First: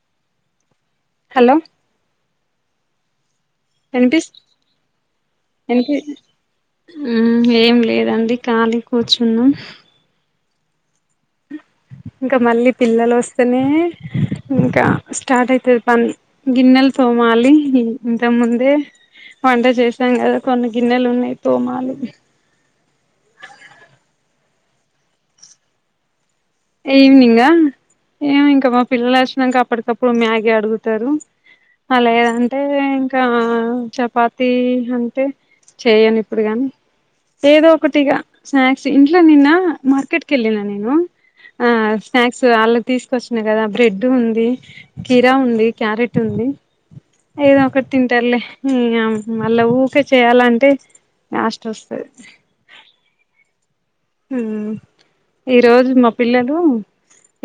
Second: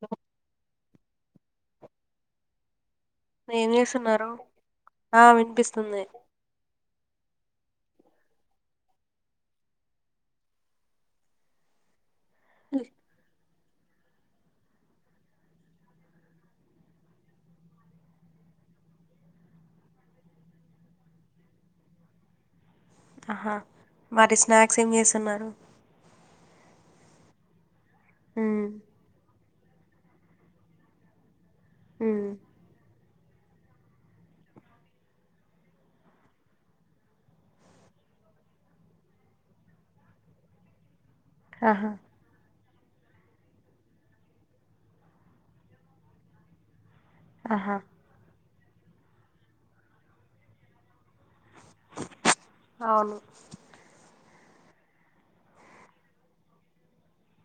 హ హలో ఏం వినిపిస్ చేస్తున్నారు ఆ వినిపి వినిపిస్తుంది ఏం లేదండి ఖాళీ కూర్చున్నాం ఇంకా మళ్ళీ పిల్లలు వస్తేనే ఇంకా స్టార్ట్ అయితది పని గిన్నెలు తోమాలి ఇంత ముందే వంట చేసాం కదా కొన్ని గిన్నెలు ఉన్నాయి తోమాలి ఆహా మరి స్నాక్స్ ఏం చేస్తున్నారు ఈవినింగా ఏమి ఉమ్ ఇంకా మా పిల్లలు వచ్చినాక అప్పటికప్పుడు ఇప్పుడు మ్యాగీ అడుగుతారు అలా ఏం ఉమ్ అంటే ఇంకా చపాతి అంటే చేయను ఇప్పుడు కానీ ఏదో ఒకటిగా స్నాక్స్ ఇంట్లో నిన్న మార్కెట్ కి వెళ్ళిన నేను ఆ ఆహా స్నాక్స్ వాళ్ళు తీసుకొచ్చినా కదా బ్రెడ్ ఉంది కీరా ఉంది క్యారెట్ ఉంది ఏదో ఆహా ఒకటి తిం టారులే మళ్ళా ఊరికే చేయాలంటే యాస్ట్ వస్తది అవును మ్ ఈ రోజు మా పిల్లలు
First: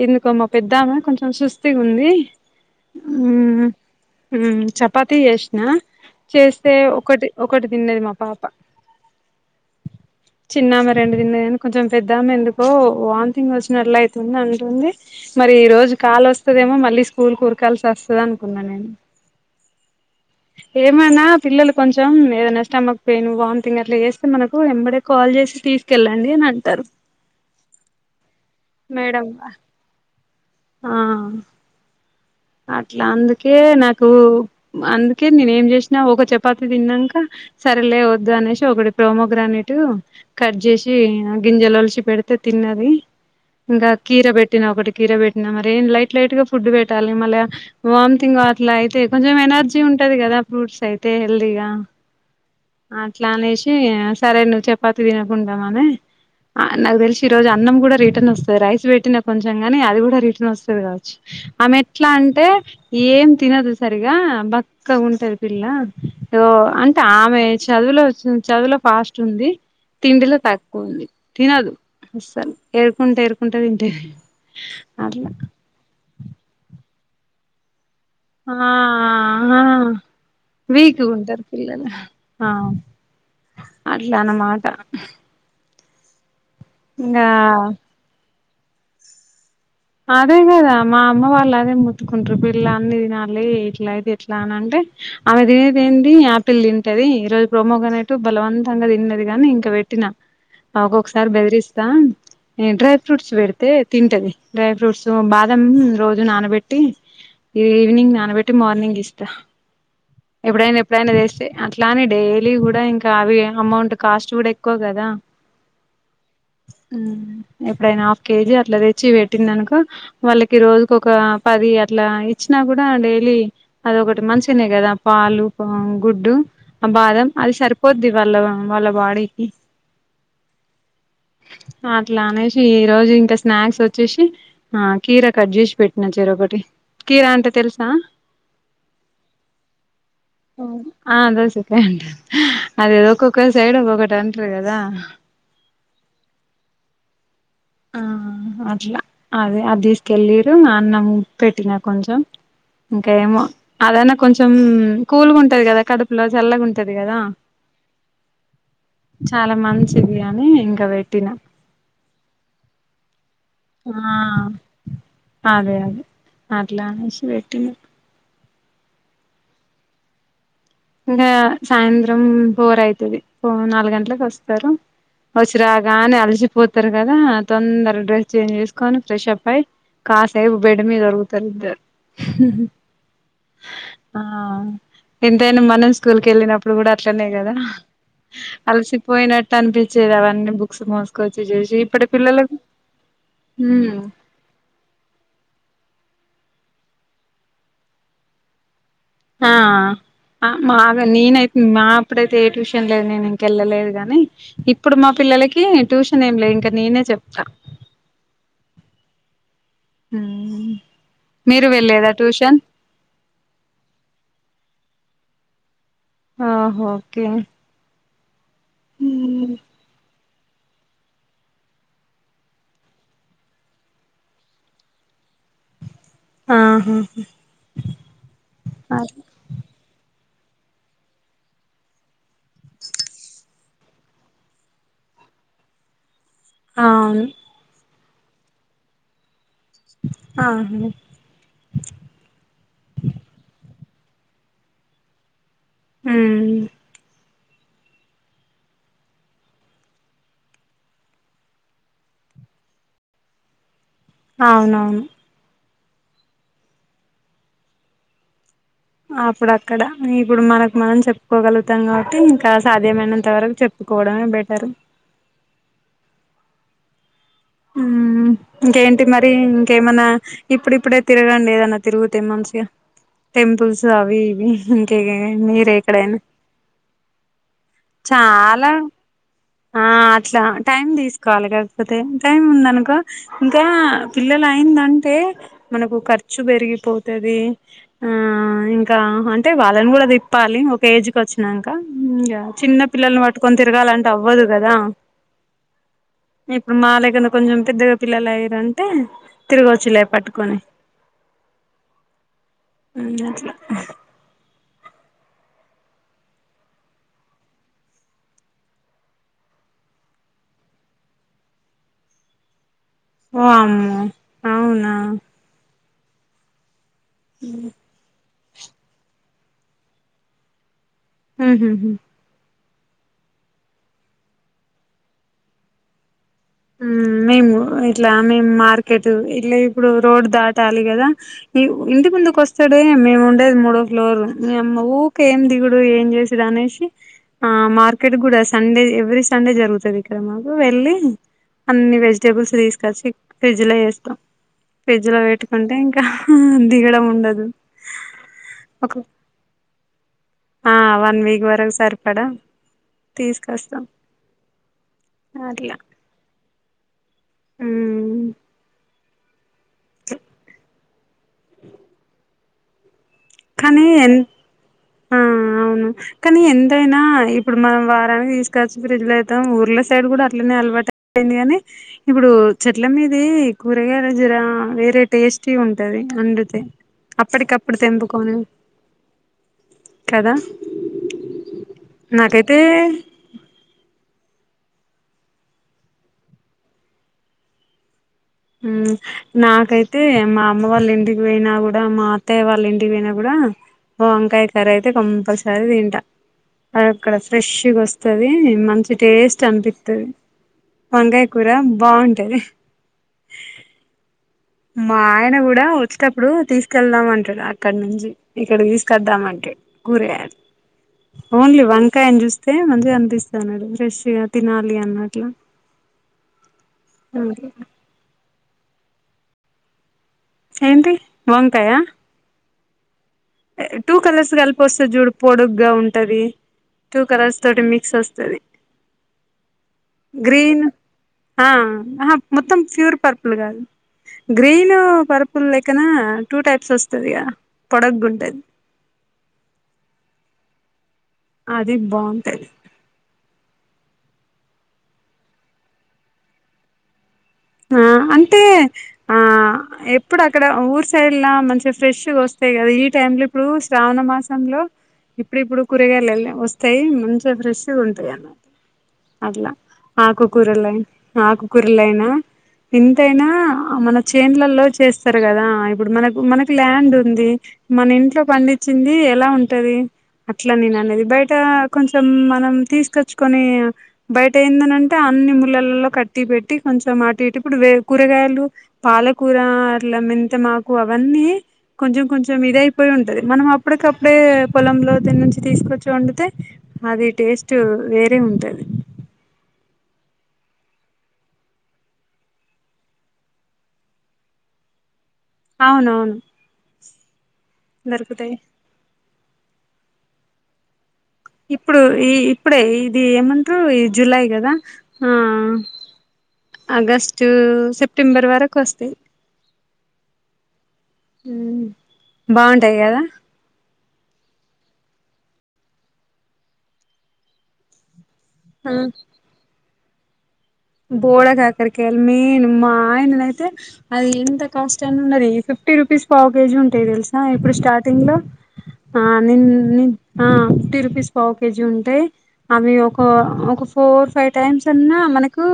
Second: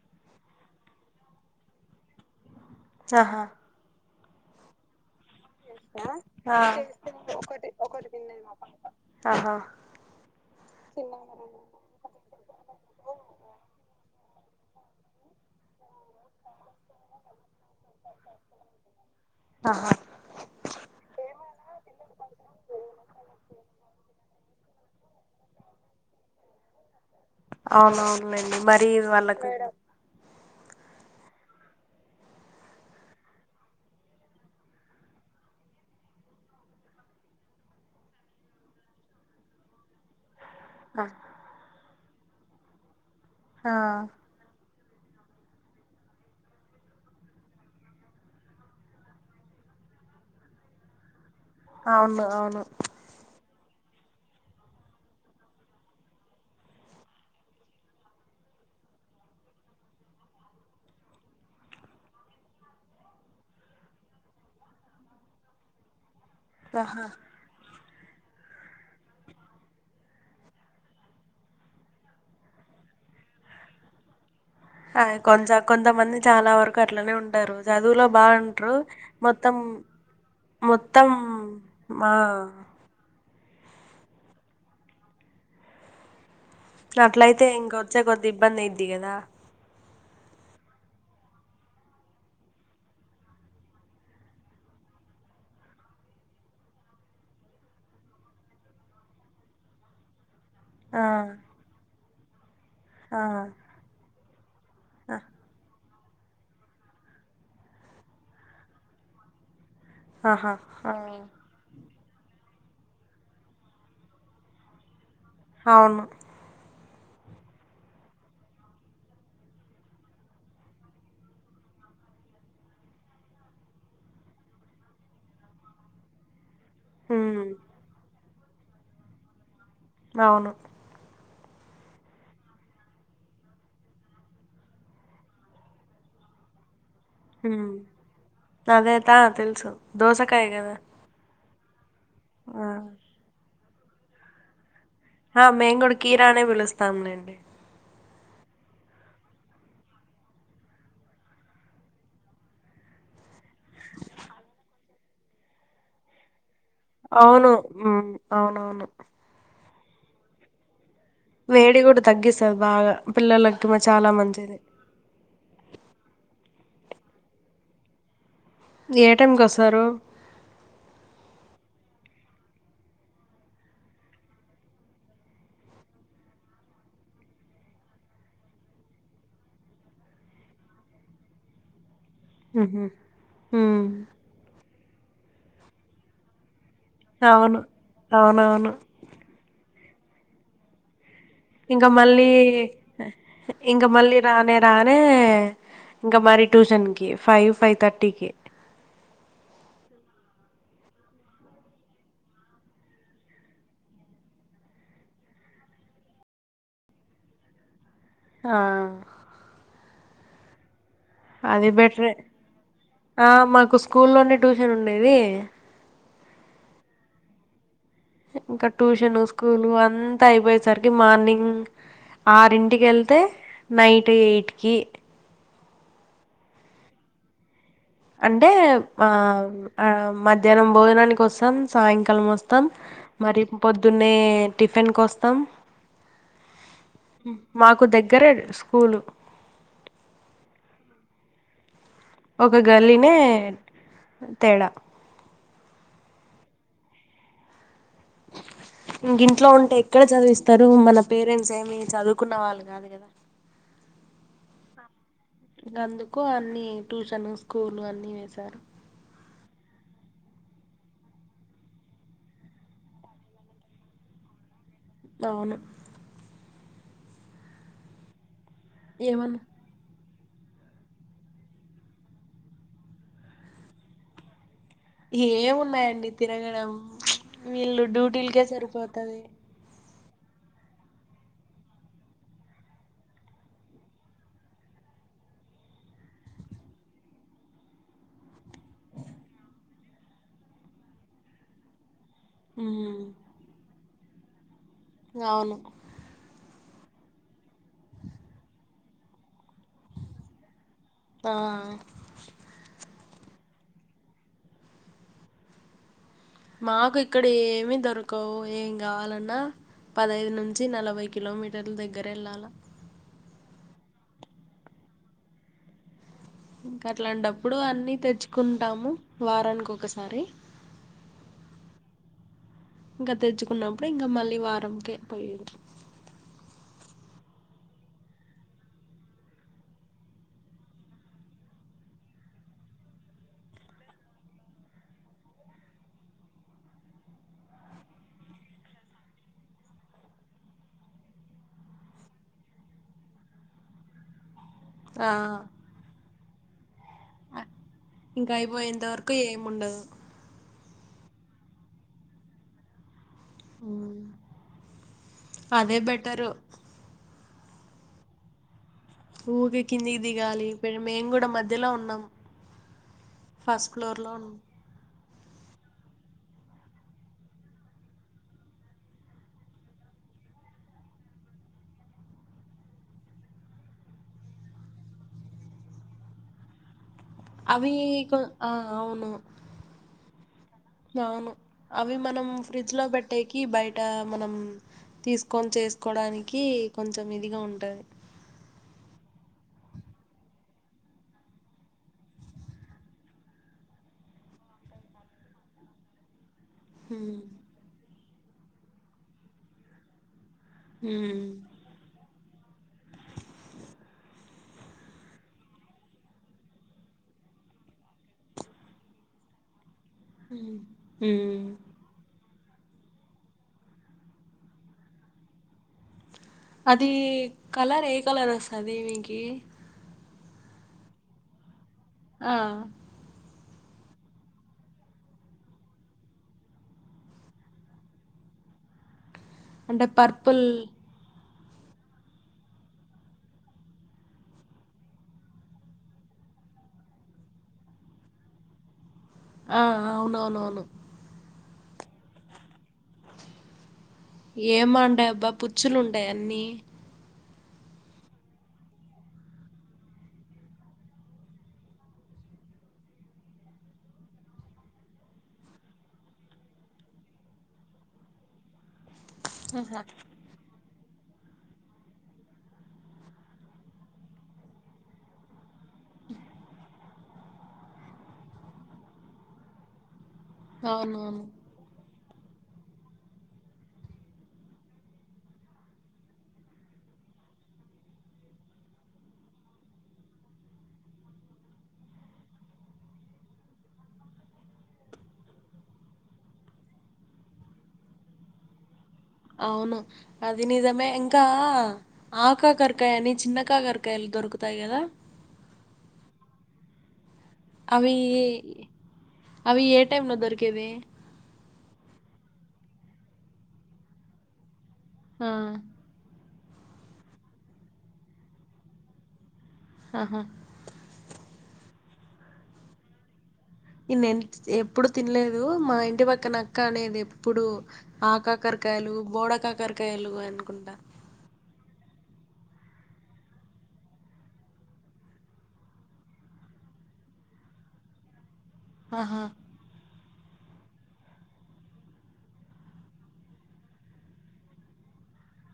ఎందుకో మా పెద్దమె కొంచెం సుస్తిగా ఉంది ఉ ఆహా ఉమ్ చపాతి చేస్ ఆ ఆ చేస్తే ఒకటి ఒకటి తిన్నది మా పాప చిన్నామె రెండు తిన్న కొంచెం పెద్దామె ఎందుకో వామిటింగ్ వచ్చినట్ల అయితుంది అంటుంది మరి ఈ రోజు కాలు వస్తదేమో మళ్ళీ స్కూల్ కురకాల్సి వస్తుంది అనుకున్నా నేను ఆహా ఏమైనా పిల్లలు కొంచెం ఏదైనా స్టమక్ పెయిన్ వామిటింగ్ అట్లా చేస్తే మనకు ఎంబడే కాల్ చేసి తీసు వెళ్ళండి అని అంటారు అవునవునండి మరి మేడం వాళ్ళకు ఆ అట్లా అందుకే నాకు అందుకే నేనే ఏం చేసినా ఒక చపాతి తిన్నాక సరిలే ఓద్దు అనేసి ఒకటి ప్రోమోగ్రానెటు కట్ చేసి ఆ గింజలు వొలిచి పెడితే తిన్నది ఆ, ఇంకా కీర బెట్ ఒకటి కీరె పెట్టి మరి ఏ లైట్ లైట్ ఫుడ్ పెట్టాలి మళ వామ్టింగ్ అట్లా అయితే కొంచెం ఎనర్జీ ఉంటది కదా ఫ్రూట్స్ అయితే హెల్దీగా అవును అవును అట్లా అనేసి సరే నువ్వు చపాతి తినకుండామని ఆ నాకు తెలిసి ఈ రోజు అన్నం కూడా రిటర్న్ వస్తుంది రైస్ పెట్టినాకు కొంచెం కాని అది కూడా రిటర్న్ వస్తుంది కావచ్చు ఆమె ఎట్లా అంటే ఏం తినదు సరిగా బక్కగ ఉంటది పిల్ల [unintelligible] అంటే ఆహా ఆమె చదువులో వచ్చింది చదువులో ఫాస్ట్ ఉంది తిండిలో తక్కువ ఉంది తినదు అస్సలు ఏరుకుంట ఏరుకుంట తింటది ఆ అట్లా కొంచ కొంతమంది చాలా వరకు అట్లనే ఉంటారు చదువులో ఆ బావుంటరు మొత్తం ఆ వీక్గా మొత్తం ఉంటారు పిల్లలు మా ఆ అట్లా అనమాట ఇంగా అట్లయితే ఇంక ఒచ్చే కొద్ది ఇబ్బంది అయిద్ది కదా అదే కదా మా అమ్మ వాళ్ళు అదే మొత్తుకుంటరు పిల్ల అన్ని తినాలి ఇట్లా అయితే ఎట్లా అని అంటే ఆమె తినేది ఏంది యాపిల్ తింటది ఈ రోజు ప్రోమో గ్రానేటు బలవంతంగా తిన్నది గాని ఇంక పెట్టినా అ ఆ ఒక్కొక్కసారి బెదిరిస్తా ఎ డ్రై ఆ ఫ్రూట్స్ పెడితే తింటది డ్రై ఫ్రూట్స్ ఆ బాదం రోజు నానబెట్టి ఈ ఈవినింగ్ నానబెట్టి మార్నింగ్ ఇస్తా ఆహా! ఎప్పుడైనా ఆ! ఎప్పుడైనా వేస్తే అట్లా ఇట్లానే డైలీ కూడా ఇంకా అవి అమౌంట్ కాస్ట్ కూడా ఎక్కువ కదా అవును ఎప్పుడైనా హాఫ్ కేజీ అట్లా తెచ్చి పెట్టిందనుకో వాళ్ళకి రోజుకు ఒక పది అట్లా ఇచ్చినా కూడా డైలీ అదొకటి మంచిిగనే కదా పాలు గుడ్డు ఆ బాదం హ్మ్. అది సరిపోద్ది వాళ్ళ వాళ్ళ బాడీకి అవును అట్లా అనేసి ఈ రోజు ఇంకా స్నాక్స్ ఒ చ్చేసి ఆ కీరా కట్ చేసి పెట్టిన చెరొకటి కీర అంటే హుమ్ తెలుసా తదేతా తెలుసు దోసకాయ కదా ఆ దోసకాయ అంట అదేదో ఒక్కొక్క సైడ్ ఒక్కొక్కటి అంటరు కదా ఆ మేము కూడా కీరా అనే పిలుస్తాములేండి ఆ అట్లా అదే అది తీసుకెల్లిరు నాన్నం పెట్టినా కొంచెం ఇంకా ఏమో అదనా కొంచెం కూల్ గా ఉంటది కదా కడుపులో చల్లగా ఉంటది కదా అవును ఉమ్ అవునవును చాలా మంచిది అని ఇంకా పెట్టినా వేడి కూడా తగ్గిస్తది బాగా పిల్లలక్ ఆ అదే అదే అట్లా ఏసి పెట్టినా ఏ టైంకి ఒస్తారు ఇంకా సాయంత్రం ఫోర్ అయితది పో నాలుగు గంటలకు ఒస్తారు వచ్చి రాగా అనే అలసిపోతరు కదా తొందర డ్రెస్ చేంజ్ చేసుకోని ఫ్రెష్ అప్ అయిి కాసేపు బెడ్ మీద ఒరుగుతారు ఇద్దరు హుహు. హ్మ్. ఎంతయినా మనం స్కూల్ కెళ్ళినప్పుడు కూడా అట్లనే కదా అవును. అవునవును. అలసి పోయినట్టు అనిపించేది అవన్నీ బుక్స్ మోస్ ఇంకా మళ్ళీ ఇంక ఉమ్ మళ్లి రానే రానే ఇంకా మరి ట్యూషన్ కి ఫైవ్ ఫైవ్ థర్టీకి ఆ ఆ మాగా నేనైతే మా అప్పుడైతే ఏ ట్యూషన్ లేదు నేను ఇంకెళ్ళలేదు గాని ఇప్పుడు మా పిల్లలకి ట్యూషన్ ఏం లే ఇంక నేనే చెప్తా ఆ ఉమ్ మీరు అది బెటరే వెళ్ళలేదా ట్యూషన్ ఆ మాకు స్కూల్లోనే ట్యూషన్ ఉండేది ఆ ఓకే ఇంకా ట్యూషనూ స్కూలు అంతా అయిపోయేసరికి మార్నింగ్ ఆరింటికి ఎళ్తే నైట్ ఎయిట్‌ కి ఆహా అంటే ఆ ఆ మధ్యాహ్నం భోజనానికి వస్తాం సాయంకాలం వస్తాం మరి పొద్దున్నే టిఫిన్ కోస్తాం మాకు దగ్గరే స్కూలు ఆహా ఒక గల్లీనే తేడా ఉహ్మ్ ఇంకింట్లో ఉంటే ఎక్కడ చదివిస్తారు మన పేరెంట్స్ ఏమి చదువుకున్న వాళ్ళు కాదు కదా అవునవును ఇంకా అందుకు అన్ని ట్యూషన్ స్కూలు అన్ని వేశారు అప్పుడు అక్కడ ఇప్పుడు మనకు మనం చెప్పుకోగలుగుతాం కాబట్టి ఇంకా సాధ్యమైనంత వరకు చె కోవడమే బెటర్ అవును ఉమ్మ్ ఇంకేంటి మరి ఏమన్నా కేమన్నా ఇప్పుడిప్పుడే తిరగండి ఏదన్నా తిరుగుతే మంచిగా టెంపుల్స్ అవి ఇవి ఇంకే మీరే ఏమున్నాయండి ఎక్కడైనా తిరగడం వీళ్ళు డ్యూటీలకే చాలా సరిపోతది ఆ అట్లా టైమ్ తీసుకోవాలి కాకపోతే టైం ఉందనుకో ఇంకా పిల్లలు అయిందంటే మనకు ఖర్చు పెరిగిపోతాది ఆ ఇంకా అంటే వాళ్ళని కూడా తిప్పాలి ఒక ఏజ్‌కి వచ్చినంకా ఇంగ చిన్న ఉమ్ పిల్లల్ని పట్టుకొని తిరగాలంటే అవ్వదు కదా అవును ఇప్పుడు మాలే క్కన కొంచెం పెద్దగా పిల్లలు అయిరంటే తిరగవచ్చులే పట్టుకొని ఆ ఉమ్మ్ అట్లా మాకు ఇక్కడ ఏమి దొరకవు ఏం కావాలన్నా పదైదు నుంచి నలభై కిలోమీటర్ల దగ్గర ఎళ్ళాలా వామ్మో అవునా ఇంకా అట్లాంటప్పుడు అన్ని తెచ్చుకుంటాము వారానికి ఒకసారి మ్మ్ఉఉమ్మ్ ఇంకా తెచ్చుకున్నప్పుడు ఇంకా మళ్ళీ వారంకే పోయేది ఉమ్మ్ మేము ఇట్లా మేం మార్కెట్ ఇట్లా ఇప్పుడు రోడ్డు దాటాలి కదా ఇ ఇంటి ముందుకు వస్తాడే మేము ఉండేది మూడో ఫ్లోరు నియమ్మ ఊకే ఏం దిగుడు ఏం చే అనేసి ఆ మార్కెట్ కూడా సండే ఎవ్రీ సండే జరుగుతది ఇక్కడ మాకు వెళ్ళి అన్ని వెజిటేబుల్స్ తీసుకొచ్చి ఫ్రిడ్జ్‌లో ఏస్తాం ఆ ఫ్రిడ్జ్‌లో పెట్టుకుంటే ఇంకా ఉమ్ దిగడం ఉండదు ఇంకా అయిపోయేంత ఒక వరకు ఏముండదు ఆ వన్ వీక్ వరకు సరిపడా తీసుకొస్తాం ఉమ్ అట్లా త్తరు మ్మ్ ఊకి కిందికి దిగాలి మేం కూడా మధ్యలో ఉన్నాం ఫస్ట్ కానీ ఫ్లోర్ లో ఎన్ ఉన్నాం ఆ అవును కానీ ఎంతైనా ఇప్పుడు మనం వారానికి తీసుకొచ్చి ఫ్రిడ్జ్ లో పెడతాం ఊర్ల సైడ్ కూడా అట్లనే అలవాటు పోయింది గానీ ఇప్పుడు చెట్ల మీది కూరగాయల జీర వేరే టేస్టీ ఉంటది అందితే అప్పటికప్పుడు తె ఎందుకు కు ఆ అవును కదా అవును అవి మనం నాకైతే ఫ్రిడ్జ్ లో పెట్టేకి కి బయట మనం తీసుకొని చేసుకోవడానికి కొంచెం ఇదిగా ఉంటది మ్మ్ నాకైతే మా అమ్మ వాళ్ళ ఇంటికి పోయినా కూడా మా అత్తయ్య వాళ్ళ ఇంటికి పోయినా కూడా వంకాయ కర్రీ అయితే కంపల్సరీ తింటా అది అక్కడ ఉమ్ ఫ్రెష్గా వస్తది మంచి టేస్ట్ అనిపిత్తది ఉమ్ వంకాయ కూర బాగుంటది మా ఆయన కూడా వచ్చేటప్పుడు తీసుకెల్దం అంటాడు అక్కడ నుంచి ఇక్కడ కి తీసుకద్దామంటడు కూరగాయలు ఉమ్. ఓన్లీ వంకాయని చూస్ తే మంచిగా కనిపిస్తాన్నాడు ఫ్రెష్గా తినాలి అన్నట్ల అది కలర్ ఏ కలర్ వస్తది మీకి ఏంటి వంకాయ ఆ టూ కలర్స్ కలిపి వస్తది చూడు పొడుగ్గా ఉంటది టూ కలర్స్ తోటి మిక్స్ వస్తది అంటే పర్పుల్ గ్రీన్ ఆ ఆహ మొత్తం ప్యూర్ పర్పుల్ కాదు గ్రీన్ పర్పుల్ లెక్కన టూ టైప్స్ వస్తది గ పొడగ్గుంటేది ఆ అవునవునవును అది బాగుంటాది ఏం బంటాయబ్బా పుచ్చులు ఉంటయి అన్నీ ఆ అంటే ఆ ఎప్పుడు అక్కడ ఊరు సైడ్లా మంచిగా ఫ్రెష్గా వస్తాయి కదా ఈ టైమ్ లో ఇప్పుడు శ్రావణ మాసంలో ఇప్పుడు ఇప్పుడు కూరగాయలు వెళ్ళాయి వస్తాయి మంచిగా ఫ్రెష్ ఉంటాయి అన్నట్టు అట్ల ఆహా ఆకుకూరల ఆకుకూరలయినా ఇంతైనా మన చెన్లల్లో చేస్తారు కదా ఇప్ ఇప్పుడు మనకు మనకి ల్యాండ్ ఉంది మన ఇంట్లో పండించింది ఎలా ఉంటది అట్ల నేను అనేది అవునవును బయట కొంచెం మనం తీసుకొచ్చుకొని బయట ఏందనంటే అన్ని ములలలో కట్టి పెట్టి కొంచెం ఆటు ఇట్ ఇప్పుడు వే కూరగాయలు పాలకూర అట్ల మెంతి మాకు అవన్నీ కొంచెం కొంచెం ఇదయిపోయి ఉంటది మనం అప్పటికప్పుడే పొలంలో దని నుంచి తీసుకొచ్చి వండితే అది టేస్ట్ వేరే ఉంటది అవును అది నిజమే ఇంకా ఆ కాకరకాయ అని చిన్న కాకరకాయలు దొరుకుతాయి కదా అవునవును అవి దొరుకుతాయి అవి ఏ టైమ్ లో దొరికేది ఇప్పుడు ఈ ఇప్పుడే ఇది ఏమంటారు ఈ జులై కదా ఆ ఆగస్టు సెప్టెంబర్ వరకు వస్తాయి ఆహా బాగుంటాయి కదా నేను ఎప్పుడు తినలేదు మా ఇంటి పక్కన అక్క అనేది ఎప్పుడు ఆ ఆ కాకరకాయలు బోడ కాకరకాయలు అనుకుంటా బోడ కాకరకాయలు మెయిన్ మా ఆయన నైతే అది ఎంత కాస్ట్ అయిన ఉండని ఫిఫ్టీ రుపీస్ పావ్ కేజీ ఉంటాయి తెలుసా ఇప్పుడు స్టాటింగ్ లో ఆ ఆహా నిన్ ఫిఫ్టీ రూపీస్ పావు కేజీ ఉంటాయి అవి ఒక ఒక ఫోర్ ఫైవ్ టైమ్స్ అన్నా మన కు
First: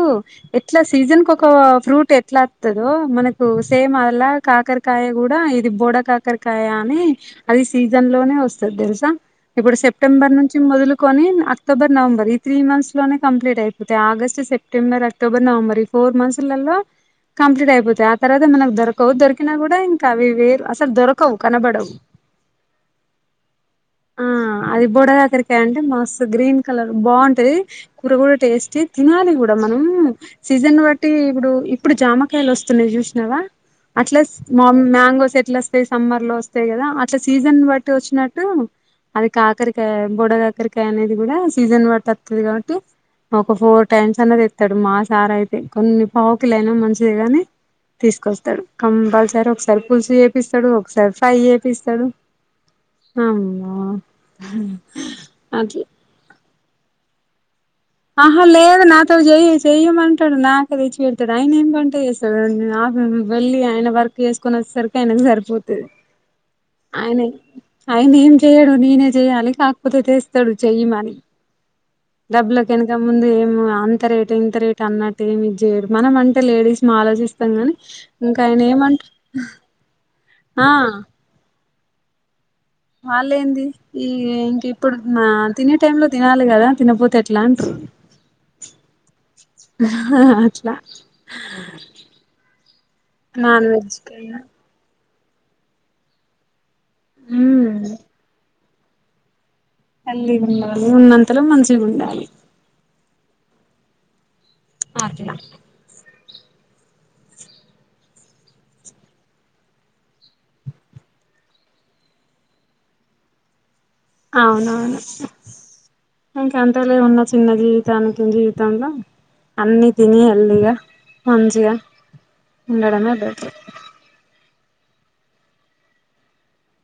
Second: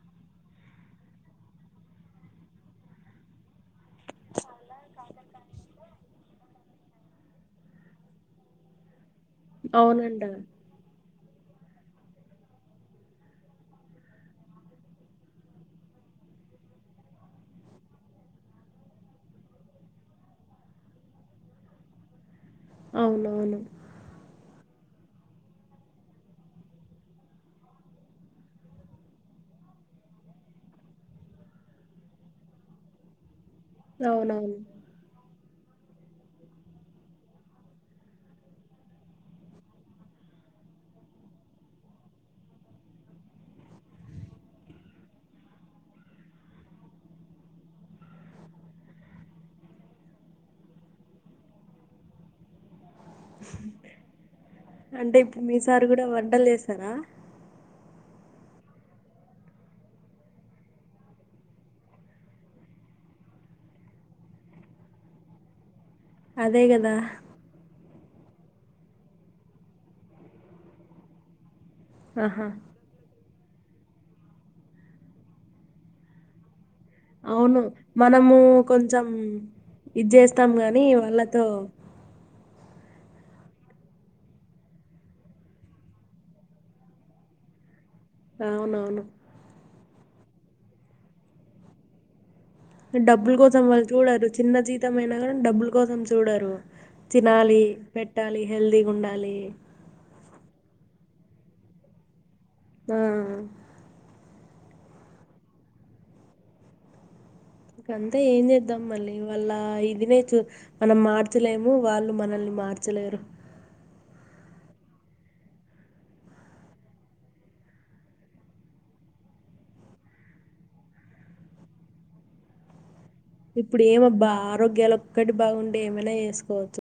ఎట్లా సీజన్ కు ఒక ఫ్రూట్ ఎట్లాస్తుందో మనకు సేమ్ అలా కాకరకాయ కూడా అది బోడ కాకరకాయ అని అది సీజన్ లోనే వస్తది తెలుసా ఇప్పుడు అవునంట సెప్టెంబర్ నుంచి మొదలు కొని అక్టోబర్ నవంబర్ ఈ త్రీ మంత్స్ లోనే కంప్లీట్ అయిపోతాయి ఆగస్టు సెప్టెంబర్ అక్టోబర్ నవంబర్ ఈ ఫోర్ మంత్స్లాల్లో కంప్లీట్ అయిపోతాయి ఆ తర్వాత మనకు దొరకవు దొరికినా కూడా ఇంకా అవి వేరు అసలు దొరకవు కనబడవు [inaudible] అవునవును ఆ అది బొడ కాకరకాయ అంటే మస్తు గ్రీన్ కలర్ బాగుంటది కూర గూడా టేస్ట్ ఏ తినాలి గూడ ఇడ మనం సీజన్ బట్టి ఇప్పుడు ఇప్పుడు జామకాయలు వస్తున్నాయి చూసినావా అట్లా స్ అవునవును మ మ్యాంగోస్ ఎట్లో సమ్మర్ లో వస్తాయి గదా అట్లా సీజన్ బట్టి వచ్చినట్టు అది కాకరకాయ బొడ కాకరకాయ అనేది కూడా సీజన్ బట్టి వత్తది కాబట్టి ఒక ఫోర్ టైమ్స్ అన్న తేస్తాడు మా సార్ అయితే కొన్ని పావు కిలోయినా మంచిది గాని తీసుకొస్తాడు కంపల్సరీ ఒకసారి పులుసు చేపిస్తాడు ఒకసారి ఫ్రై చేపిస్తాడు [inaudible] అంటే ఇప్పుడు మీ అట్లా సార్ గూడా వంటలు చేస్తారా ఆహా లేదు నాతో చెయ చెయ్యమంటాడు నాకు తెచ్చి పెడతాడు ఆయన ఏం వంట చేస్తా వెళ్ళి ఆయన వర్క్ చేసుకున్న సరికి ఆయనకు సరిపోతుంది అదే కదా ఆయనే ఆయన ఏం చెయ్యడు నేనే చెయ్యాలి కాకపోతే చేస్తాడు చెయ్యమని ఆహా డబ్బులకి వెనక ముందు ఏమ అంత రేటు ఇంత రేటు అన్నట్టు ఏమి ఇది చేయడు మనం అంటే లేడీస్ మా ఆలోచిస్తాం అవును గాని మనము ఇంకా ఆయన ఏమంట కొంచెం ఇది చేస్తాం ఆ గాని వాళ్ళతో వాలేంది ఈ ఇప్పుడు తినే టైము లో తినాలి గదా తినకపోతే ఎట్లా అంటరు అవునవును అట్లా డబ్బులు కోసం నాన్ వాళ్ళు వెజ్ చూడరు కైనా చిన్న జీతం అయినా గానీ డబ్బుల కోసం చూడరు తినాలి ఉమ్ పెట్టాలి హెల్దీగా ఉండాలి హెల్దిగా ఉండాలి ఉన్నంతలో మంచిగా ఉండాలి ఆ అట్లా కంతే ఏం చేద్దాం మళ్ళీ వాళ్ళ ఇదినే చూ మనం మార్చలేము వాళ్ళు మనల్ని మార్చలేరు అవునవును ఇంకెంత లేమున్నా చిన్న జీవితానికి జీవితంలో అన్ని తిని హెల్తీగా మంచిగా ఉండడమే బెటర్ ఇప్పుడు ఏమోబ్బా ఆరోగ్యాలు ఒక్కటి బాగుండే ఏమైనా చేసుకోవచ్చు